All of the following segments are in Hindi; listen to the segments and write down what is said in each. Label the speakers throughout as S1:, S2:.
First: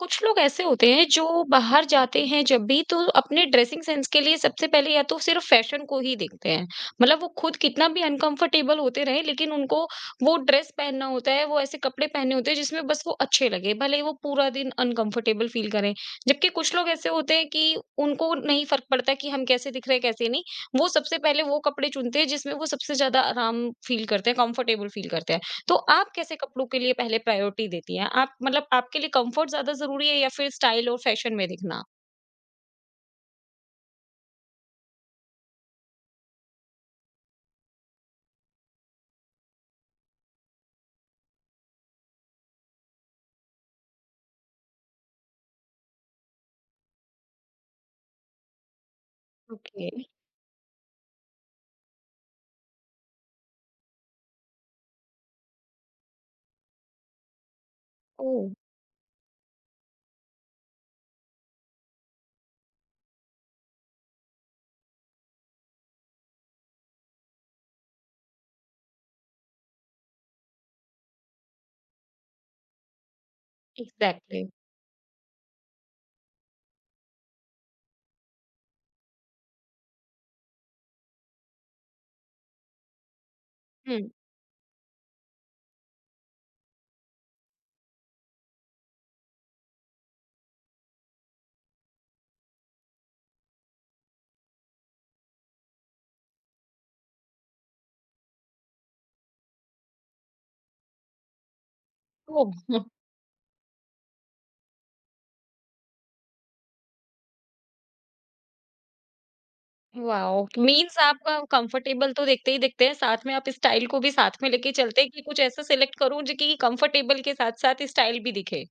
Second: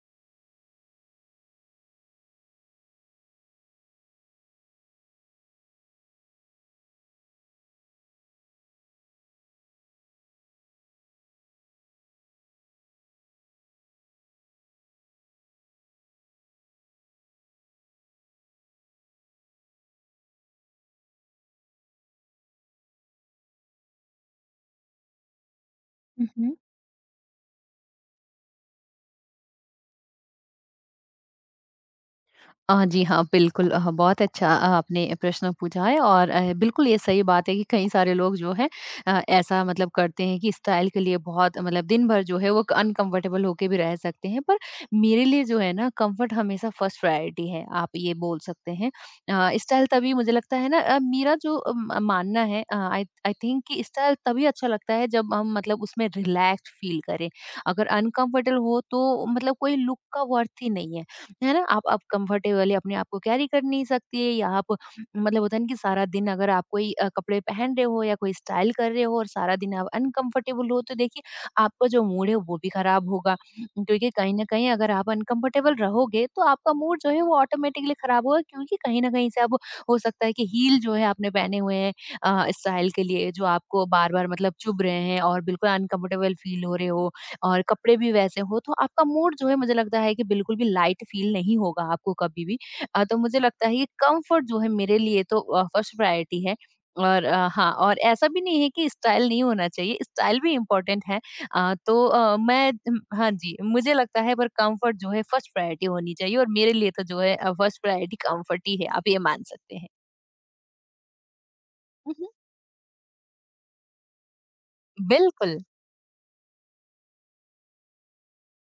S1: कुछ लोग ऐसे होते हैं जो बाहर जाते हैं जब भी तो अपने ड्रेसिंग सेंस के लिए सबसे पहले या तो सिर्फ फैशन को ही देखते हैं। मतलब वो खुद कितना भी अनकंफर्टेबल होते रहे लेकिन उनको वो ड्रेस पहनना होता है। वो ऐसे कपड़े पहने होते हैं जिसमें बस वो अच्छे लगे, भले वो पूरा दिन अनकंफर्टेबल फील करें। जबकि कुछ लोग ऐसे होते हैं कि उनको नहीं फर्क पड़ता कि हम कैसे दिख रहे हैं कैसे नहीं। वो सबसे पहले वो कपड़े चुनते हैं जिसमें वो सबसे ज्यादा आराम फील करते हैं, कंफर्टेबल फील करते हैं। तो आप कैसे
S2: मम्म,
S1: कपड़ों के लिए पहले प्रायोरिटी देती हैं? आप मतलब आपके लिए कंफर्ट ज़्यादा ज़रूरी है या फिर स्टाइल और फैशन में दिखना?
S2: जी हाँ, बिल्कुल। बहुत अच्छा आपने प्रश्न पूछा है। और बिल्कुल ये सही बात है कि कई सारे लोग जो है ऐसा मतलब करते हैं कि स्टाइल के लिए बहुत मतलब दिन भर जो है वो अनकंफर्टेबल होके भी रह सकते हैं। पर मेरे लिए जो है ना, कंफर्ट हमेशा फर्स्ट प्रायोरिटी है, आप ये बोल सकते हैं।
S1: ओके।
S2: स्टाइल
S1: ये
S2: तभी मुझे लगता है ना, मेरा जो मानना है, आई आई थिंक, कि स्टाइल तभी अच्छा लगता है जब हम मतलब उसमें रिलैक्स फील करें। अगर
S1: ओह!
S2: अनकंफर्टेबल हो तो मतलब कोई लुक का वर्थ ही नहीं है, है ना? आप कंफर्टेबली अपने आप को कैरी कर नहीं सकती है, या आप मतलब होता है ना कि सारा दिन अगर आप कोई कपड़े पहन रहे हो या कोई स्टाइल कर रहे हो और सारा दिन आप अनकंफर्टेबल हो, तो देखिए आपका जो मूड है वो भी खराब होगा। क्योंकि कहीं न
S1: एग्ज़ैक्टली।
S2: कहीं अगर आप अनकंफर्टेबल रहोगे तो आपका मूड जो है वो ऑटोमेटिकली खराब होगा, क्योंकि कहीं न कहीं से अब हो सकता है कि हील जो है आपने पहने हुए हैं स्टाइल के लिए, जो आपको
S1: हुँ।
S2: बार-बार मतलब चुभ रहे हैं और बिल्कुल अनकंफर्टेबल फील हो रहे हो। और कपड़े भी वैसे हो तो आपका मूड जो है, मुझे लगता है कि बिल्कुल भी लाइट फील नहीं होगा आपको कभी भी। तो मुझे लगता है ये कम्फर्ट जो है मेरे लिए तो फर्स्ट प्रायोरिटी है। और हाँ, और ऐसा भी नहीं है कि स्टाइल नहीं होना चाहिए, स्टाइल भी इम्पोर्टेंट है। तो
S1: ओह!
S2: मैं हाँ जी, मुझे लगता है, पर कम्फर्ट जो है फर्स्ट प्रायोरिटी होनी चाहिए, और मेरे लिए तो जो है फर्स्ट प्रायोरिटी कम्फर्ट ही है, आप ये मान सकते हैं।
S1: वाओ! मीन्स आपका कंफर्टेबल
S2: हुँ,
S1: तो
S2: हुँ।
S1: देखते ही देखते हैं, साथ में आप स्टाइल को भी साथ में लेके चलते हैं कि कुछ
S2: बिल्कुल,
S1: ऐसा सिलेक्ट करूँ जो कि कंफर्टेबल के साथ-साथ स्टाइल भी दिखे।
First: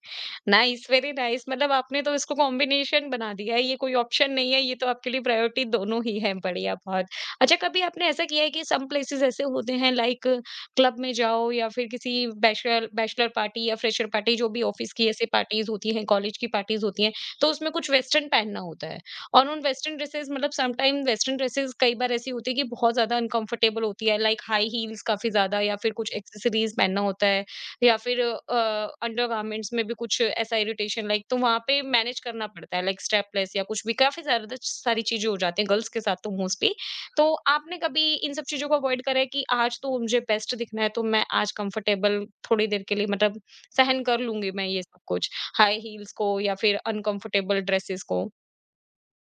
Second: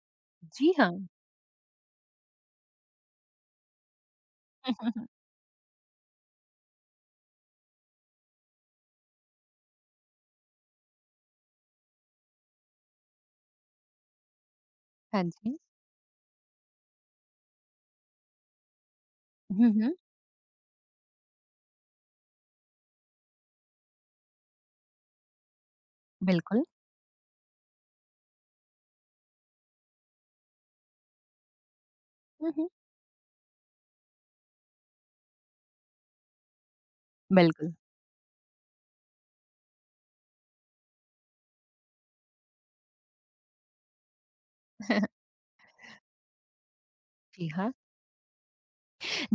S2: जी
S1: नाइस,
S2: हाँ।
S1: Very nice. मतलब आपने तो इसको कॉम्बिनेशन बना दिया है, ये कोई ऑप्शन नहीं है, ये तो आपके लिए प्रायोरिटी दोनों ही है, बढ़िया बहुत। अच्छा, कभी आपने ऐसा किया है कि सम प्लेसेस ऐसे होते हैं, लाइक क्लब में जाओ या फिर किसी बैचलर बैचलर पार्टी या फ्रेशर पार्टी, जो भी ऑफिस की
S2: हाँ
S1: ऐसे
S2: जी।
S1: पार्टीज़ होती हैं, कॉलेज की पार्टीज़ होती हैं, तो उसमें कुछ वेस्टर्न पहनना होता है। और उन
S2: हुँ, हुँ,
S1: वेस्टर्न ड्रेसेस, मतलब समटाइम वेस्टर्न ड्रेसेस कई बार ऐसी होती है कि बहुत ज़्यादा अनकंफर्टेबल होती है, लाइक हाई हील्स काफ़ी ज़्यादा, या फिर कुछ
S2: बिल्कुल।
S1: एक्सेसरीज पहनना होता है, या फिर अंडरगारमेंट्स में भी कुछ ऐसा इरिटेशन, लाइक तो वहाँ पे मैनेज करना
S2: हुँ, हुँ,
S1: पड़ता है लाइक स्टेपलेस या कुछ भी, काफ़ी ज़्यादा सारी चीज़ें हो जाती हैं गर्ल्स के साथ तो मोस्टली। तो
S2: बिल्कुल।
S1: आपने कभी इन सब चीज़ों को अवॉइड करा है कि आज तो मुझे बेस्ट दिखना है तो मैं आज कंफर्टेबल, थोड़ी देर के लिए मतलब सहन कर लूंगी मैं ये सब कुछ, हाई हील्स को या फिर
S2: जी
S1: अनकंफर्टेबल
S2: हाँ।
S1: ड्रेसेस को?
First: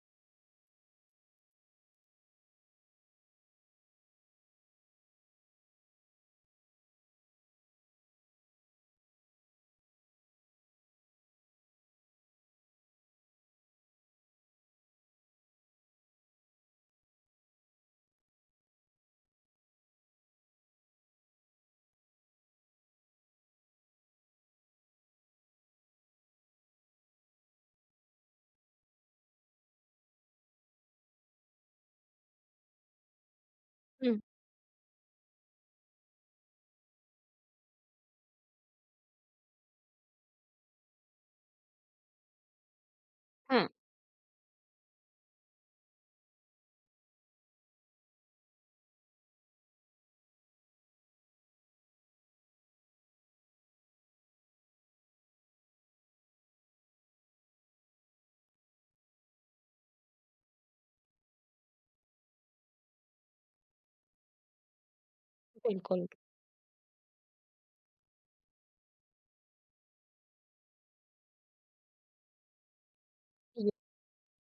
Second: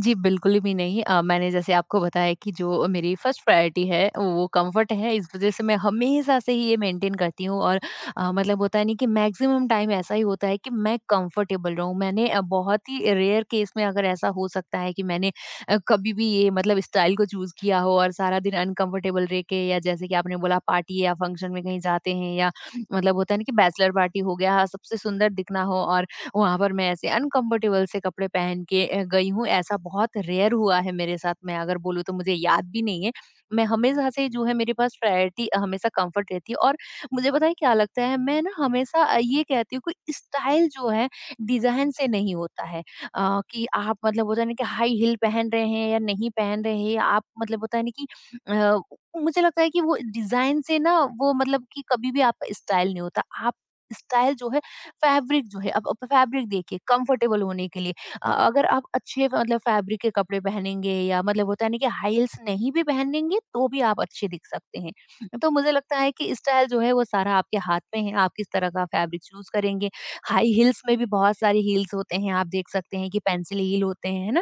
S2: जी, बिल्कुल भी नहीं। मैंने जैसे आपको बताया, कि जो मेरी फर्स्ट प्रायोरिटी है वो कम्फ़र्ट है, इस वज़ह से मैं हमेशा से ही ये मेंटेन करती हूँ। और मतलब होता है नहीं कि मैक्सिमम टाइम ऐसा ही होता है कि मैं कंफर्टेबल रहूँ। मैंने बहुत ही रेयर केस में, अगर ऐसा हो सकता है कि मैंने कभी भी ये मतलब स्टाइल को चूज़ किया हो और सारा दिन अनकंफर्टेबल रह के, या जैसे कि आपने बोला पार्टी या फंक्शन में कहीं जाते हैं, या मतलब होता है ना कि बैचलर पार्टी हो गया, सबसे सुंदर दिखना हो और वहाँ पर मैं ऐसे अनकम्फर्टेबल से कपड़े पहन के गई हूँ, ऐसा बहुत रेयर हुआ है मेरे साथ। मैं अगर बोलूँ तो मुझे याद भी नहीं है। मैं हमेशा
S1: हम्म।
S2: से जो है, मेरे पास प्रायोरिटी हमेशा कम्फर्ट रहती है। और मुझे पता है क्या लगता है, मैं ना हमेशा ये कहती हूँ कि स्टाइल जो है डिज़ाइन से नहीं होता है। कि
S1: हम्म।
S2: आप मतलब होता है ना कि हाई हील पहन रहे हैं या नहीं पहन रहे हैं, या आप मतलब होता है ना कि अ, मुझे लगता है कि वो डिज़ाइन से ना, वो मतलब कि कभी भी आपका स्टाइल नहीं होता। आप, स्टाइल जो है, फैब्रिक जो है, अब फैब्रिक देखिए, कंफर्टेबल होने के लिए अगर आप अच्छे मतलब फैब्रिक के कपड़े पहनेंगे, या मतलब होता है ना कि हाई हील्स नहीं भी पहनेंगे, तो भी आप अच्छे दिख सकते हैं। तो मुझे लगता
S1: बिल्कुल,
S2: है कि स्टाइल जो है वो सारा आपके हाथ में है, आप किस तरह का फैब्रिक चूज करेंगे। हाई हील्स में भी बहुत सारे हील्स होते हैं, आप देख सकते हैं कि पेंसिल
S1: ये
S2: हील होते हैं, है ना?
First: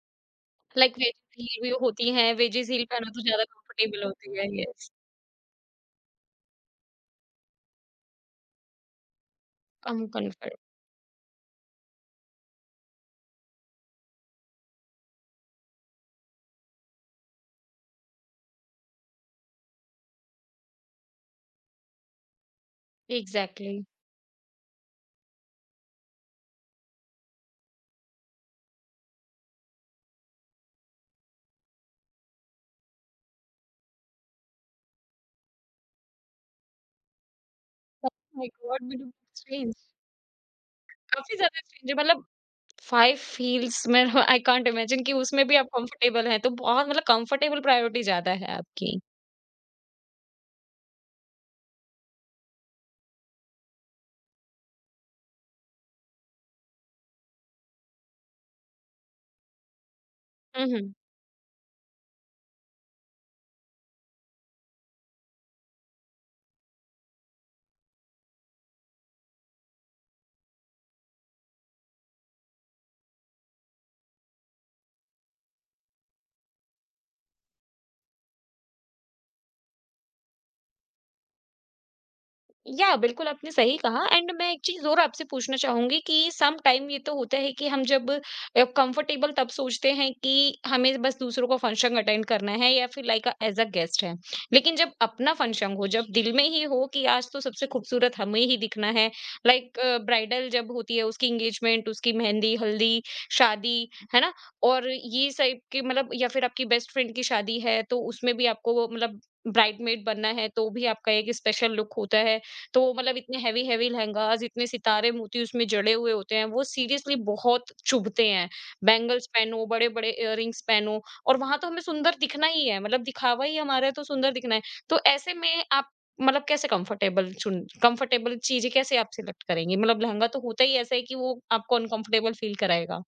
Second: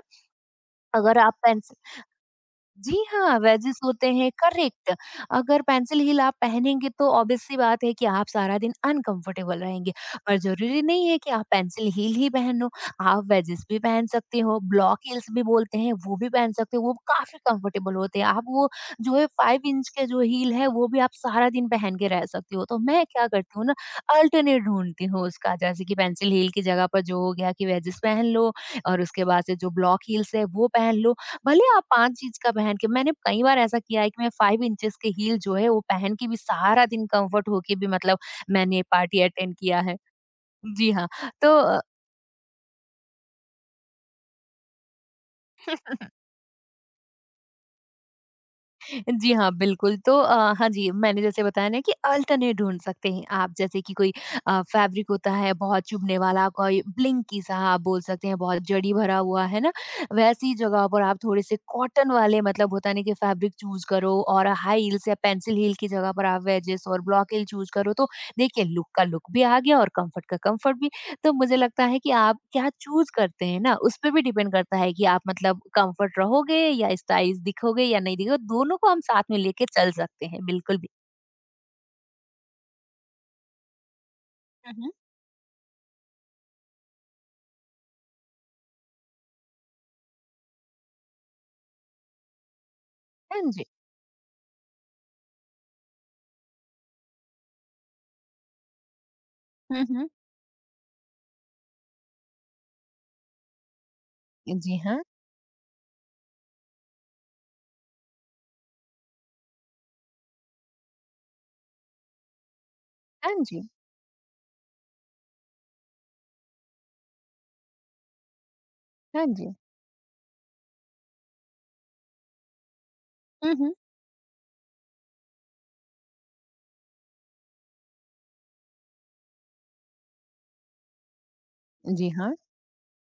S1: लाइक वेज
S2: अगर आप
S1: हील भी
S2: पेंसिल
S1: होती हैं, वेजेस हील
S2: जी
S1: पहनो तो
S2: हाँ,
S1: ज़्यादा
S2: वेजेस
S1: कंफर्टेबल
S2: होते हैं,
S1: होती है, यस।
S2: करेक्ट। अगर पेंसिल हील आप पहनेंगे तो ऑब्वियस सी बात है कि आप सारा दिन अनकंफर्टेबल रहेंगे।
S1: कम
S2: पर
S1: कंफर्ट।
S2: ज़रूरी नहीं है कि आप पेंसिल हील ही पहनो, आप वेजेस भी पहन सकते हो, ब्लॉक हील्स भी बोलते हैं, वो भी पहन सकते हो, वो काफ़ी कंफर्टेबल होते हैं। आप वो जो है 5 इंच के जो हील है, वो भी आप सारा दिन पहन के रह सकते हो। तो मैं क्या करती हूँ
S1: एग्ज़ैक्टली।
S2: ना, अल्टरनेट ढूँढती हूँ उसका, जैसे कि पेंसिल हील की जगह पर जो हो गया कि वेजेस पहन लो, और उसके बाद से जो ब्लॉक हील्स है, वो पहन लो। भले आप 5 इंच का पहन के, मैंने कई बार ऐसा किया है कि मैं 5 इंचेस के हील जो है वो पहन के भी सारा दिन कम्फर्ट होके भी
S1: ओह
S2: मतलब,
S1: माय
S2: मैंने
S1: गॉड, मतलब
S2: पार्टी अटेंड
S1: स्ट्रेंज,
S2: किया है। जी हाँ,
S1: काफ़ी ज़्यादा
S2: तो
S1: स्ट्रेंज है मतलब 5 हील्स में आई कांट इमेजिन कि उसमें भी आप कंफर्टेबल हैं, तो बहुत मतलब कंफर्टेबल प्रायोरिटी ज़्यादा है आपकी।
S2: जी हाँ, बिल्कुल। तो हाँ जी, मैंने जैसे बताया ना कि अल्टरनेट ढूँढ सकते हैं आप, जैसे कि कोई फैब्रिक होता है बहुत चुभने वाला, कोई ब्लिंकी सा आप बोल सकते हैं, बहुत जड़ी भरा हुआ, है ना? वैसी
S1: हुँ,
S2: जगह
S1: हुँ।
S2: पर आप थोड़े से कॉटन वाले मतलब होता है ना कि फैब्रिक चूज़ करो, और हाई हील्स या पेंसिल हील की जगह पर आप वेजेस और ब्लॉक हील चूज़ करो, तो देखिए, लुक का लुक भी आ गया और कम्फर्ट का कम्फर्ट भी। तो मुझे लगता है कि आप क्या चूज़ करते हैं ना, उसपे भी डिपेंड करता है कि आप मतलब कम्फर्ट रहोगे या स्टाइलिश दिखोगे या नहीं दिखोगे। दोनों को हम साथ में लेके चल सकते हैं, बिल्कुल भी।
S1: या बिल्कुल आपने सही कहा। एंड मैं एक
S2: हुँ,
S1: चीज
S2: हुँ।
S1: और आपसे पूछना चाहूंगी कि सम टाइम ये तो होता है कि हम जब कंफर्टेबल तब सोचते हैं कि हमें बस दूसरों का फंक्शन अटेंड करना है या फिर लाइक
S2: हाँ
S1: एज अ
S2: जी।
S1: गेस्ट है, लेकिन जब अपना फंक्शन हो, जब दिल में ही हो कि आज तो सबसे खूबसूरत हमें ही दिखना है, लाइक
S2: हुँ, हुँ।
S1: ब्राइडल जब होती है, उसकी एंगेजमेंट, उसकी मेहंदी, हल्दी, शादी, है ना?
S2: जी
S1: और
S2: हाँ।
S1: ये सब के मतलब, या फिर आपकी बेस्ट फ्रेंड की शादी है तो उसमें भी आपको मतलब ब्राइडमेड बनना है तो भी आपका एक स्पेशल लुक होता है। तो मतलब
S2: हाँ
S1: इतने
S2: जी।
S1: हैवी हैवी लहंगास, इतने सितारे मोती उसमें जड़े हुए होते हैं, वो सीरियसली बहुत चुभते हैं।
S2: हाँ
S1: बैंगल्स
S2: जी।
S1: पहनो, बड़े-बड़े इयररिंग्स पहनो, और वहाँ तो हमें सुंदर दिखना ही है, मतलब दिखावा
S2: हुँ,
S1: ही
S2: हुँ।
S1: हमारा है तो सुंदर दिखना है। तो ऐसे में आप मतलब कैसे कंफर्टेबल चीज़ें कैसे आप सिलेक्ट करेंगे? मतलब लहंगा तो होता ही ऐसा है कि वो आपको
S2: जी
S1: अनकंफर्टेबल
S2: हाँ।
S1: फ़ील कराएगा।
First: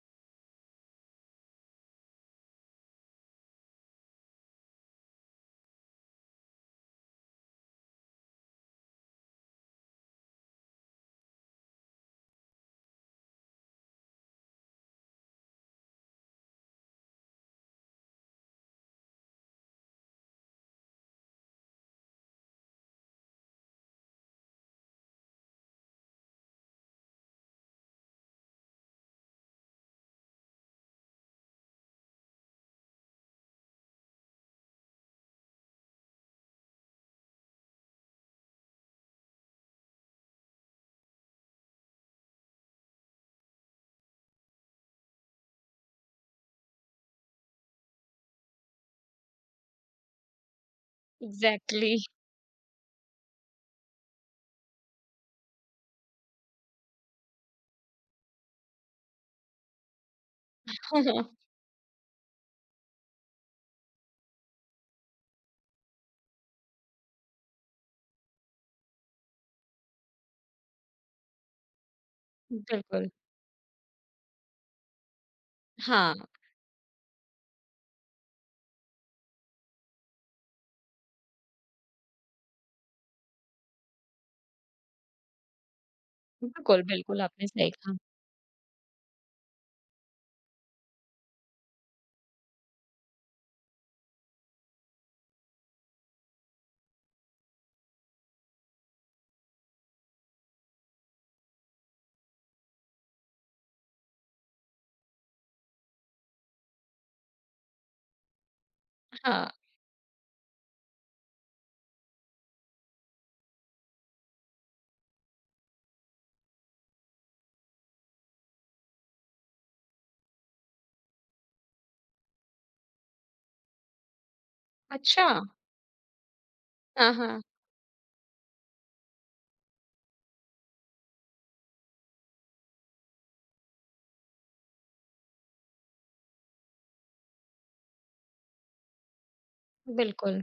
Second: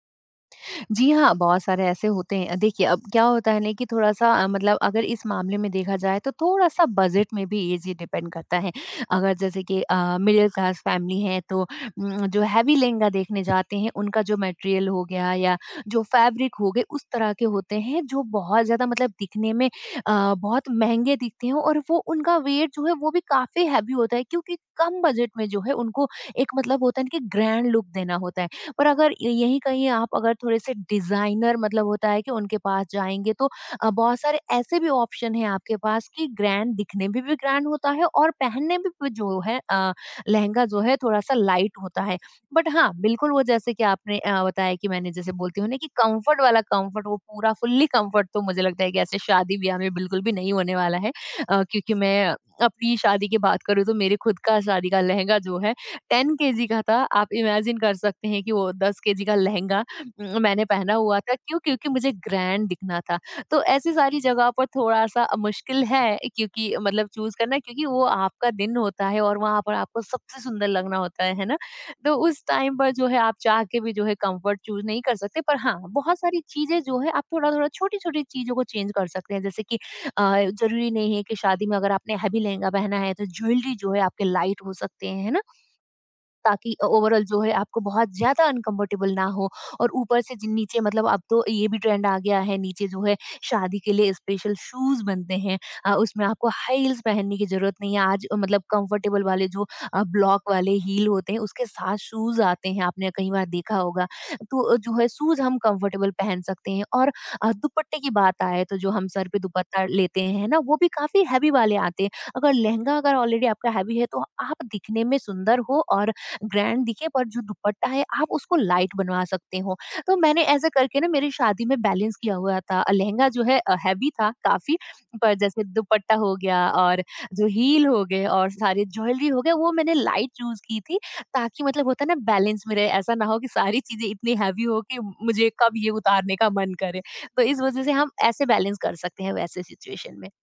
S2: जी हाँ, बहुत सारे ऐसे होते हैं। देखिए, अब क्या होता है ना कि थोड़ा-सा मतलब, अगर इस मामले में देखा जाए, तो थोड़ा-सा बजट में भी ये चीज़ डिपेंड करता है। अगर जैसे कि मिडल क्लास फैमिली है, तो जो हैवी लहंगा देखने जाते हैं उनका जो मटेरियल हो गया या जो फैब्रिक हो गए, उस तरह के होते हैं जो बहुत ज़्यादा मतलब दिखने में बहुत महँगे दिखते हैं, और वो उनका वेट जो है वो भी काफ़ी हैवी होता है, क्योंकि कम बजट में जो है उनको एक मतलब होता है ना कि ग्रैंड लुक देना होता है। पर अगर य यहीं कहीं आप, अगर थोड़े-से डिज़ाइनर मतलब होता है कि उनके पास जाएँगे, तो बहुत सारे ऐसे भी ऑप्शन हैं आपके पास कि ग्रैंड दिखने में भी ग्रैंड होता है और पहनने में भी जो है लहंगा जो है थोड़ा-सा लाइट होता है। बट हाँ, बिल्कुल वो जैसे कि आपने बताया कि मैंने जैसे बोलती हूँ ना कि कम्फ़र्ट वाला कम्फ़र्ट, वो पूरा फुल्ली कम्फ़र्ट, तो मुझे लगता है कि ऐसे शादी-ब्याह में बिल्कुल भी नहीं होने वाला है।
S1: एग्ज़ैक्टली।
S2: क्योंकि मैं, अपनी शादी की बात करूँ तो, मेरे खुद का शादी का लहंगा जो है 10 केजी का था। आप इमेजिन कर सकते हैं कि वो 10 केजी का लहंगा मैंने पहना हुआ था। क्यों? क्योंकि मुझे ग्रैंड दिखना था। तो ऐसी सारी जगह पर थोड़ा-सा मुश्किल है, क्योंकि मतलब चूज़ करना, क्योंकि वो आपका दिन होता है और वहाँ पर आपको सबसे सुंदर लगना होता है ना? तो उस टाइम पर जो
S1: बिल्कुल।
S2: है आप चाह के भी जो है कम्फर्ट चूज़ नहीं कर सकते। पर हाँ,
S1: हाँ,
S2: बहुत सारी चीज़ें जो है आप थोड़ा-थोड़ा छोटी-छोटी चीज़ों को चेंज कर सकते हैं। जैसे कि, अ, ज़रूरी नहीं है कि शादी में अगर आपने हैवी लहंगा पहना है तो ज्वेलरी जो है आपके लाइट हो सकते हैं, है ना? ताकि
S1: बिल्कुल, बिल्कुल
S2: ओवरऑल जो
S1: आपने
S2: है
S1: सही
S2: आपको
S1: कहा।
S2: बहुत ज़्यादा अनकम्फर्टेबल ना हो। और ऊपर से जिन नीचे मतलब, अब तो ये भी ट्रेंड आ गया है, नीचे जो है शादी के लिए स्पेशल शूज़ बनते हैं। उसमें आपको हाई हील्स पहनने की ज़रूरत नहीं है आज, मतलब कंफर्टेबल वाले जो ब्लॉक वाले हील होते हैं उसके साथ शूज़ आते हैं, आपने कई बार देखा होगा। तो जो है शूज़ हम कंफर्टेबल पहन सकते हैं। और दुपट्टे की बात आए, तो जो हम सर पे
S1: हाँ,
S2: दुपट्टा लेते हैं, है ना, वो भी काफ़ी हैवी वाले आते हैं। अगर लहंगा, अगर ऑलरेडी आपका हैवी है, तो आप दिखने में सुंदर हो और ग्रैंड दिखे, पर जो दुपट्टा है आप उसको लाइट बनवा सकते हो। तो मैंने ऐसे करके ना मेरी शादी में बैलेंस किया हुआ था। लहंगा जो है हेवी था काफ़ी,
S1: अच्छा।
S2: पर जैसे दुपट्टा हो गया और
S1: हाँ, हाँ,
S2: जो हील हो गए और सारी ज्वेलरी हो गए, वो मैंने लाइट चूज़ की थी, ताकि मतलब होता है ना बैलेंस में रहे। ऐसा ना हो कि सारी चीज़ें इतनी हेवी हो कि मुझे कब ये उतारने का मन करे। तो इस वज़ह से हम ऐसे बैलेंस कर सकते हैं वैसे सिचुएशन में।
S1: बिल्कुल।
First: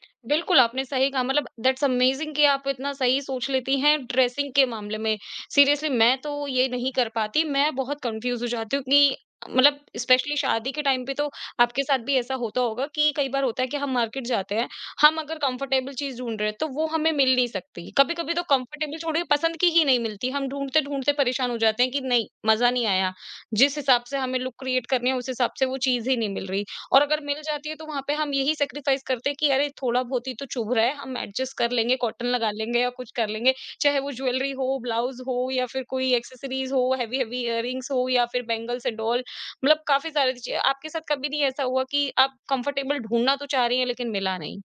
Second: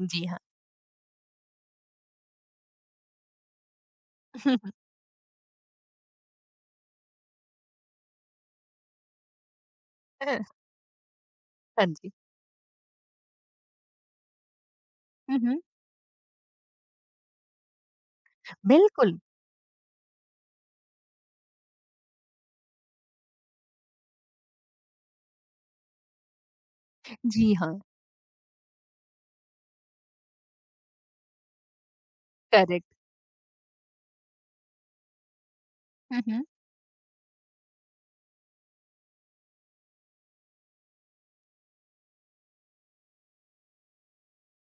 S2: जी हाँ।
S1: बिल्कुल, आपने सही कहा मतलब दैट्स अमेजिंग कि आप इतना सही सोच लेती हैं ड्रेसिंग के मामले में। सीरियसली मैं तो ये नहीं कर पाती, मैं बहुत कन्फ्यूज़ हो जाती हूँ कि मतलब स्पेशली शादी के टाइम पे तो आपके
S2: हाँ
S1: साथ
S2: जी।
S1: भी ऐसा होता होगा कि कई बार होता है कि हम मार्केट जाते हैं, हम अगर
S2: हुँ, हुँ।
S1: कंफर्टेबल चीज़ ढूँढ रहे हैं, तो वो हमें मिल नहीं सकती। कभी-कभी तो कंफर्टेबल
S2: बिल्कुल।
S1: छोड़िए, पसंद की ही नहीं मिलती, हम ढूँढते-ढूँढते परेशान हो जाते हैं कि नहीं, मज़ा नहीं आया। जिस हिसाब से हमें लुक क्रिएट करनी है, उस हिसाब से वो चीज़ ही नहीं मिल रही। और अगर मिल
S2: जी
S1: जाती है
S2: हाँ,
S1: तो वहाँ पे हम यही सैक्रिफाइस करते हैं कि अरे थोड़ा बहुत ही तो चुभ रहा है, हम एडजस्ट कर लेंगे, कॉटन लगा लेंगे
S2: करेक्ट।
S1: या कुछ कर लेंगे। चाहे वो ज्वेलरी हो, ब्लाउज़ हो या फिर कोई
S2: हुँ, हुँ।
S1: एक्सेसरीज़ हो, हेवी-हेवी इयररिंग्स हो या फिर बैंगल्स एंड ऑल, मतलब काफ़ी सारी चीज़ें। आपके साथ कभी नहीं ऐसा हुआ कि आप कंफर्टेबल ढूँढना तो चाह रही हैं लेकिन मिला नहीं?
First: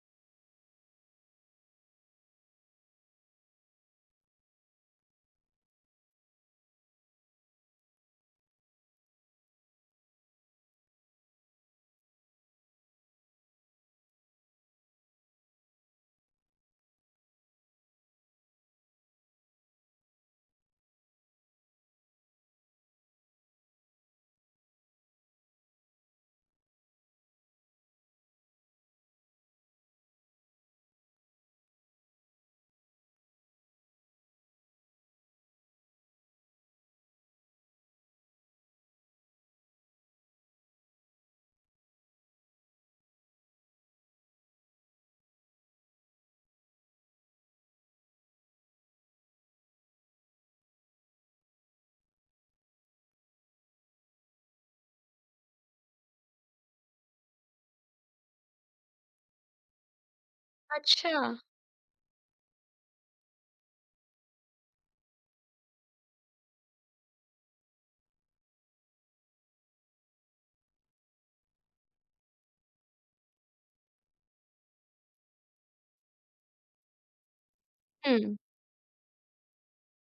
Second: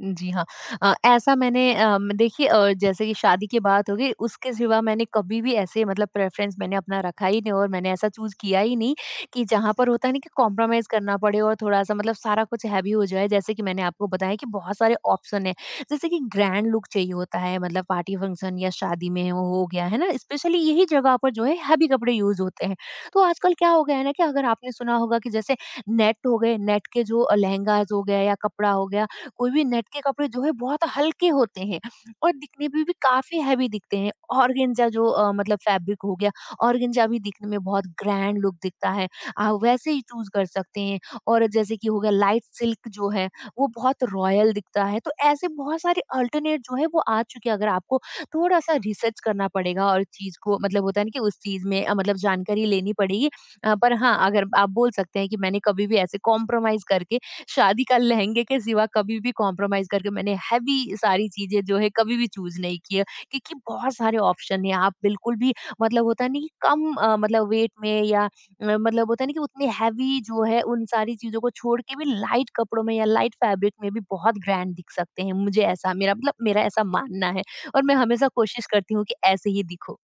S2: जी हाँ। ऐसा मैंने देखिए, जैसे कि शादी की बात हो गई, उसके सिवा मैंने कभी भी ऐसे मतलब प्रेफ़रेंस मैंने अपना रखा ही नहीं, और मैंने ऐसा चूज़ किया ही नहीं कि जहाँ पर होता है ना कि कॉम्प्रोमाइज़ करना पड़े और थोड़ा-सा मतलब सारा कुछ हैवी हो जाए। जैसे कि मैंने आपको बताया कि बहुत सारे ऑप्शन हैं, जैसे कि ग्रैंड लुक चाहिए होता है मतलब पार्टी फंक्शन या शादी में वो हो गया, है ना? स्पेशली यही जगह पर जो है हैवी कपड़े यूज़ होते हैं। तो आजकल क्या हो गया है ना कि अगर आपने सुना होगा कि जैसे नेट हो गए, नेट के जो लहंगाज़ हो गया या कपड़ा हो गया, कोई भी नेट के कपड़े जो है बहुत हल्के होते हैं और दिखने में भी काफ़ी हैवी दिखते हैं। ऑर्गेन्जा जो मतलब फैब्रिक हो गया, ऑर्गेन्जा भी दिखने में बहुत ग्रैंड लुक दिखता है। आप वैसे ही चूज़ कर सकते हैं और जैसे कि हो गया लाइट सिल्क जो है, वो बहुत रॉयल दिखता है। तो ऐसे बहुत सारे अल्टरनेट जो है वो आ चुके हैं, अगर आपको थोड़ा-सा रिसर्च करना पड़ेगा और चीज़ को मतलब होता है ना कि उस चीज़ में मतलब जानकारी लेनी पड़ेगी। पर हाँ, अगर आप बोल सकते हैं कि मैंने कभी भी ऐसे कॉम्प्रोमाइज़ करके शादी का लहंगे के सिवा कभी भी कॉम्प्रोमाइज करके मैंने हैवी
S1: अच्छा।
S2: सारी चीजें जो है कभी भी चूज नहीं किया, क्योंकि बहुत सारे ऑप्शन है। आप बिल्कुल भी मतलब होता नहीं कि कम मतलब वेट में या मतलब होता नहीं कि उतनी हैवी जो है उन सारी चीजों को छोड़ के भी लाइट कपड़ों में या लाइट फैब्रिक में भी बहुत ग्रैंड दिख सकते हैं। मुझे ऐसा मेरा मतलब मेरा ऐसा मानना है और मैं हमेशा
S1: हुँ।
S2: कोशिश करती हूँ कि ऐसे ही दिखो।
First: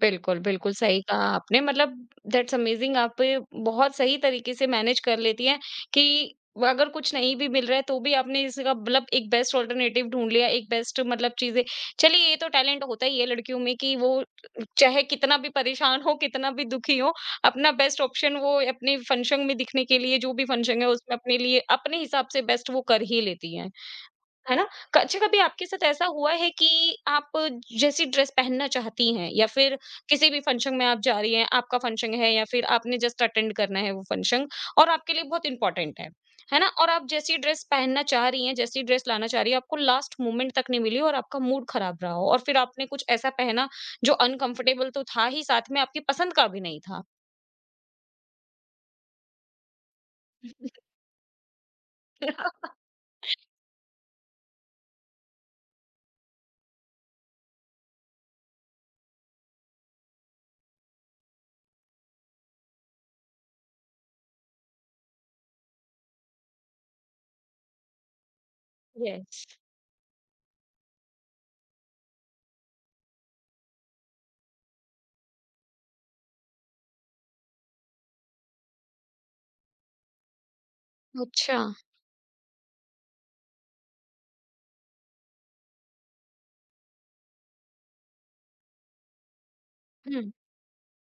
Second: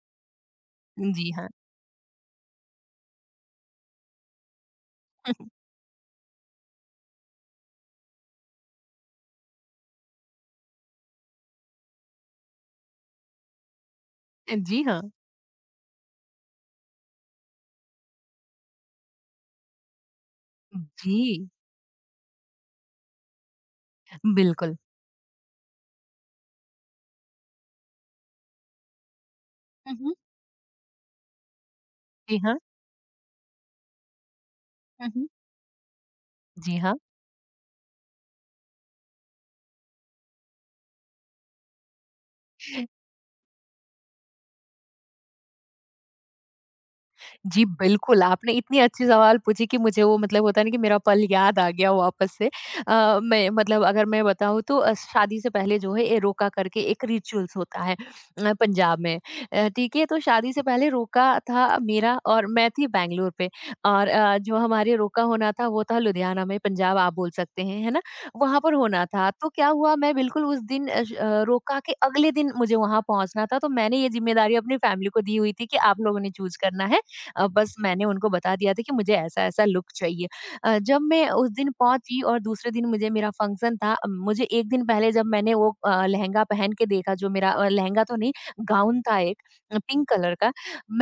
S1: बिल्कुल, बिल्कुल सही कहा
S2: जी हाँ।
S1: आपने। मतलब दैट्स अमेजिंग, आप बहुत सही तरीके से मैनेज कर लेती हैं कि वो अगर कुछ नहीं भी मिल रहा है तो भी आपने इसका मतलब एक बेस्ट अल्टरनेटिव ढूँढ लिया, एक बेस्ट मतलब चीज़ें। चलिए, ये तो टैलेंट होता ही है लड़कियों में कि वो
S2: जी हाँ।
S1: चाहे कितना भी परेशान हो, कितना भी दुखी हो, अपना बेस्ट ऑप्शन वो अपने फंक्शन में दिखने के लिए, जो भी फंक्शन है उसमें अपने
S2: जी।
S1: लिए अपने हिसाब से बेस्ट वो कर ही लेती हैं। है ना?
S2: बिल्कुल।
S1: कच्छ कभी आपके साथ ऐसा हुआ है कि आप जैसी ड्रेस पहनना चाहती हैं, या फिर
S2: हम्म,
S1: किसी भी फंक्शन में आप जा रही हैं, आपका फंक्शन है
S2: जी
S1: या
S2: हाँ।
S1: फिर आपने जस्ट अटेंड करना है वो फंक्शन और आपके लिए
S2: हम्म,
S1: बहुत इंपॉर्टेंट है ना?
S2: जी
S1: और
S2: हाँ
S1: आप जैसी ड्रेस पहनना चाह रही हैं, जैसी ड्रेस लाना चाह रही हैं, आपको लास्ट मोमेंट तक नहीं मिली और आपका मूड खराब रहा हो और फिर आपने कुछ ऐसा पहना जो अनकंफर्टेबल तो था ही, साथ में आपकी पसंद का भी नहीं था।
S2: जी, बिल्कुल, आपने इतनी अच्छी सवाल पूछी कि मुझे वो मतलब होता है ना कि मेरा पल याद आ गया वापस से। मैं मतलब अगर मैं बताऊँ तो शादी से पहले जो है ये रोका करके एक रिचुअल्स होता है पंजाब में। ठीक है, तो शादी से पहले रोका था मेरा और मैं थी बैंगलोर पे और जो हमारे रोका होना था वो था लुधियाना में, पंजाब आप बोल सकते हैं, है ना? वहाँ पर होना था।
S1: यस।
S2: तो क्या हुआ मैं बिल्कुल उस दिन रोका के अगले दिन मुझे वहाँ पहुँचना था, तो मैंने ये ज़िम्मेदारी अपनी फैमिली को दी हुई थी कि आप लोगों ने चूज़ करना है। बस मैंने उनको बता दिया था कि मुझे ऐसा-ऐसा लुक चाहिए। जब मैं उस
S1: अच्छा।
S2: दिन पहुँची और दूसरे दिन मुझे मेरा फंक्शन था, मुझे 1 दिन पहले जब मैंने वो लहंगा पहन के देखा जो मेरा लहंगा तो नहीं, गाउन था एक पिंक
S1: हुँ।
S2: कलर का।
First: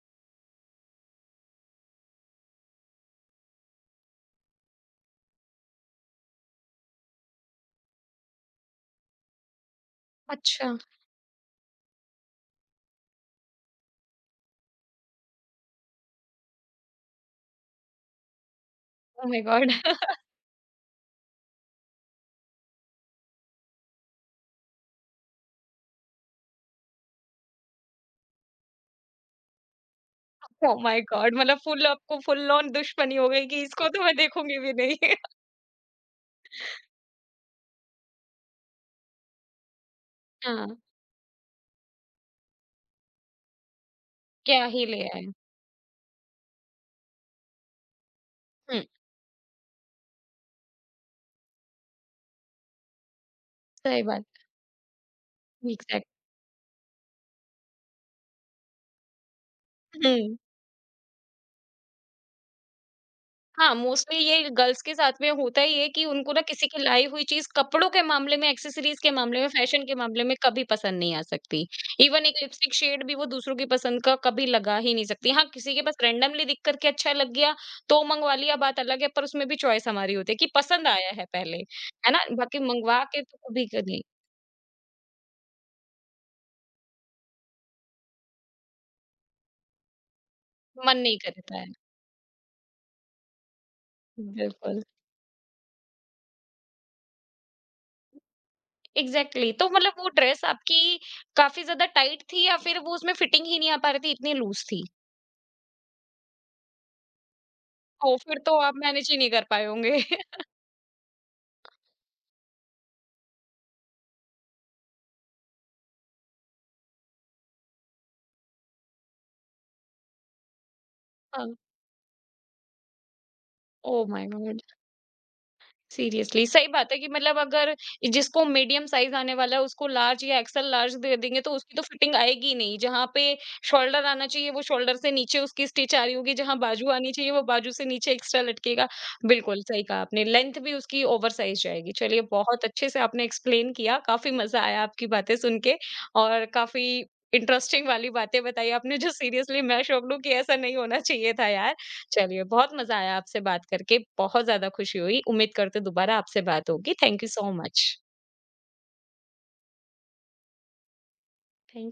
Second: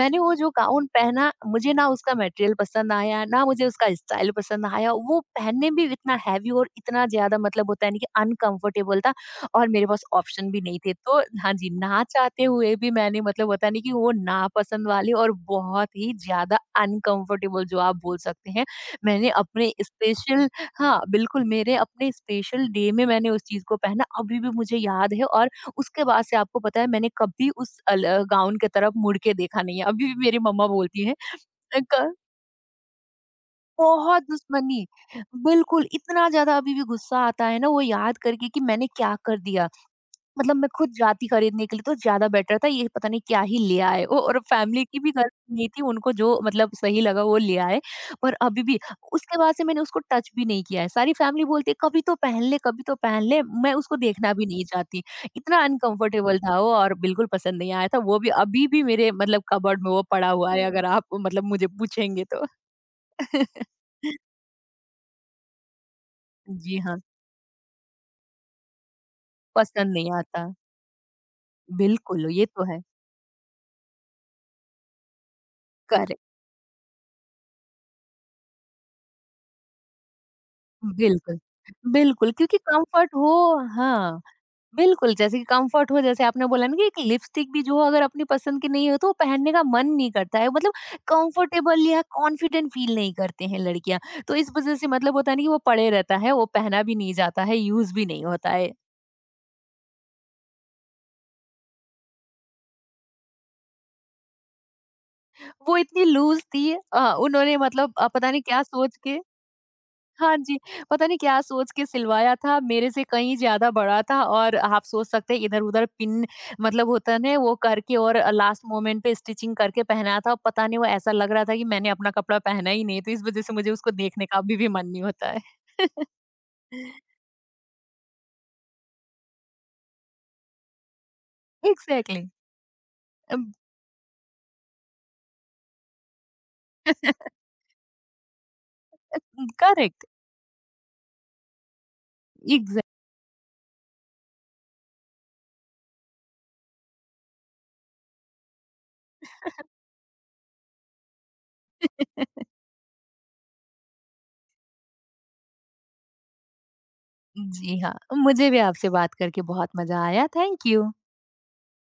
S2: मैंने वो जो गाउन पहना मुझे ना उसका मटेरियल पसंद आया, ना मुझे उसका स्टाइल पसंद आया। वो पहनने में भी इतना हेवी और इतना ज़्यादा मतलब होता है ना कि अनकंफर्टेबल था। और मेरे पास ऑप्शन भी
S1: अच्छा।
S2: नहीं थे। तो हाँ जी, ना चाहते हुए भी मैंने मतलब होता नहीं कि वो नापसंद वाले और बहुत ही ज़्यादा अनकम्फर्टेबल जो आप बोल सकते हैं,
S1: ओह
S2: मैंने
S1: माय गॉड!
S2: अपने स्पेशल हाँ, बिल्कुल मेरे अपने स्पेशल डे में मैंने उस चीज़ को पहना, अभी भी मुझे याद है। और उसके बाद से आपको पता है मैंने कभी उस गाउन की तरफ मुड़ के देखा नहीं है। अभी भी मेरी मम्मा
S1: ओह माय
S2: बोलती हैं।
S1: गॉड! मतलब
S2: अ,
S1: फुल,
S2: क
S1: आपको फुल ऑन दुश्मनी हो गई कि इसको तो मैं
S2: बहुत
S1: देखूँगी भी
S2: दुश्मनी।
S1: नहीं।
S2: बिल्कुल, इतना ज़्यादा अभी भी गुस्सा आता है ना वो याद करके कि मैंने क्या कर दिया। मतलब
S1: हाँ,
S2: मैं खुद जाती खरीदने के लिए तो ज़्यादा बेटर था, ये पता नहीं क्या ही ले आए वो और
S1: क्या
S2: फैमिली
S1: ही
S2: की
S1: ले
S2: भी
S1: आए।
S2: गलती नहीं थी, उनको जो मतलब सही लगा वो ले आए। पर अभी भी
S1: हुँ,
S2: उसके बाद से मैंने उसको टच भी नहीं किया है, सारी फैमिली बोलती है, "कभी तो पहन ले, कभी तो पहन ले।" मैं उसको
S1: सही बात।
S2: देखना भी नहीं चाहती, इतना
S1: एग्ज़ैक्ट।
S2: अनकम्फर्टेबल था वो और बिल्कुल पसंद नहीं आया था, वो भी अभी भी मेरे मतलब कबर्ड में वो पड़ा
S1: हुँ।
S2: हुआ है अगर आप मतलब मुझे पूछेंगे तो।
S1: हाँ, मोस्टली ये गर्ल्स के साथ में होता ही है कि उनको ना किसी
S2: जी
S1: की
S2: हाँ,
S1: लाई हुई चीज़ कपड़ों के मामले में, एक्सेसरीज़ के मामले में, फैशन
S2: पसंद
S1: के
S2: नहीं
S1: मामले में
S2: आता।
S1: कभी पसंद नहीं आ सकती। इवन
S2: बिल्कुल,
S1: एक
S2: ये तो
S1: लिपस्टिक
S2: है।
S1: शेड भी वो दूसरों की पसंद का कभी लगा ही नहीं सकती। हाँ, किसी के पास
S2: करेक्ट।
S1: रैंडमली दिख कर के अच्छा लग गया तो मँगवा लिया, बात अलग है, पर उसमें भी चॉइस हमारी होती है कि पसंद आया है
S2: बिल्कुल,
S1: पहले, है ना?
S2: बिल्कुल क्योंकि
S1: बाकी मँगवा
S2: कम्फर्ट
S1: के
S2: हो,
S1: तो कभी
S2: हाँ, बिल्कुल जैसे कि कम्फर्ट हो, जैसे आपने बोला ना कि एक लिपस्टिक भी जो अगर अपनी पसंद की नहीं हो तो वो पहनने का मन नहीं करता है मतलब
S1: मन नहीं करता है।
S2: कंफर्टेबल या कॉन्फिडेंट फील नहीं करते हैं लड़कियाँ। तो इस वज़ह
S1: बिल्कुल,
S2: से मतलब होता है ना कि वो पड़े रहता है, वो पहना भी नहीं जाता है, यूज़ भी नहीं होता है।
S1: एग्ज़ैक्टली। तो मतलब वो ड्रेस आपकी काफ़ी ज़्यादा टाइट थी या फिर वो उसमें फिटिंग ही नहीं आ पा रही थी, इतनी लूज़ थी?
S2: वो इतनी लूज़ थी, उन्होंने मतलब
S1: ओह!
S2: पता
S1: फिर
S2: नहीं
S1: तो
S2: क्या
S1: आप
S2: सोच
S1: मैनेज ही
S2: के,
S1: नहीं कर पाए होंगे।
S2: हाँ जी, पता नहीं क्या सोच के सिलवाया था, मेरे से कहीं ज़्यादा बड़ा था और आप सोच सकते हैं इधर-उधर पिन मतलब होता है ना वो करके और लास्ट मोमेंट पे स्टिचिंग करके पहना था, और पता नहीं वो ऐसा लग रहा
S1: हाँ,
S2: था कि मैंने अपना कपड़ा पहना ही नहीं है, तो इस वज़ह से मुझे उसको
S1: ओह माय
S2: देखने का अभी
S1: गॉड!
S2: भी मन नहीं होता है।
S1: सीरियसली सही बात है कि मतलब अगर जिसको मीडियम साइज आने वाला है उसको लार्ज या एक्सेल लार्ज दे देंगे तो उसकी तो फिटिंग
S2: एग्ज़ैक्टली।
S1: आएगी ही नहीं। जहां पे
S2: अम,
S1: शोल्डर आना चाहिए वो शोल्डर से नीचे उसकी स्टिच आ रही होगी, जहां बाजू आनी चाहिए वो बाजू से नीचे एक्स्ट्रा लटकेगा। बिल्कुल सही कहा
S2: करेक्ट।
S1: आपने, लेंथ भी उसकी ओवर साइज जाएगी। चलिए, बहुत
S2: एग्ज़ैक्ट।
S1: अच्छे से आपने एक्सप्लेन किया, काफी मजा आया आपकी बातें सुन के, और काफी इंटरेस्टिंग वाली बातें बताई आपने, जो सीरियसली मैं शौक लूं कि ऐसा नहीं होना चाहिए था यार। चलिए, बहुत मज़ा आया आपसे बात करके, बहुत ज़्यादा खुशी हुई। उम्मीद करते हैं दोबारा आपसे बात होगी। थैंक यू सो
S2: जी
S1: मच।
S2: हाँ, मुझे भी आपसे बात करके बहुत मज़ा आया, थैंक यू।
S1: थैंक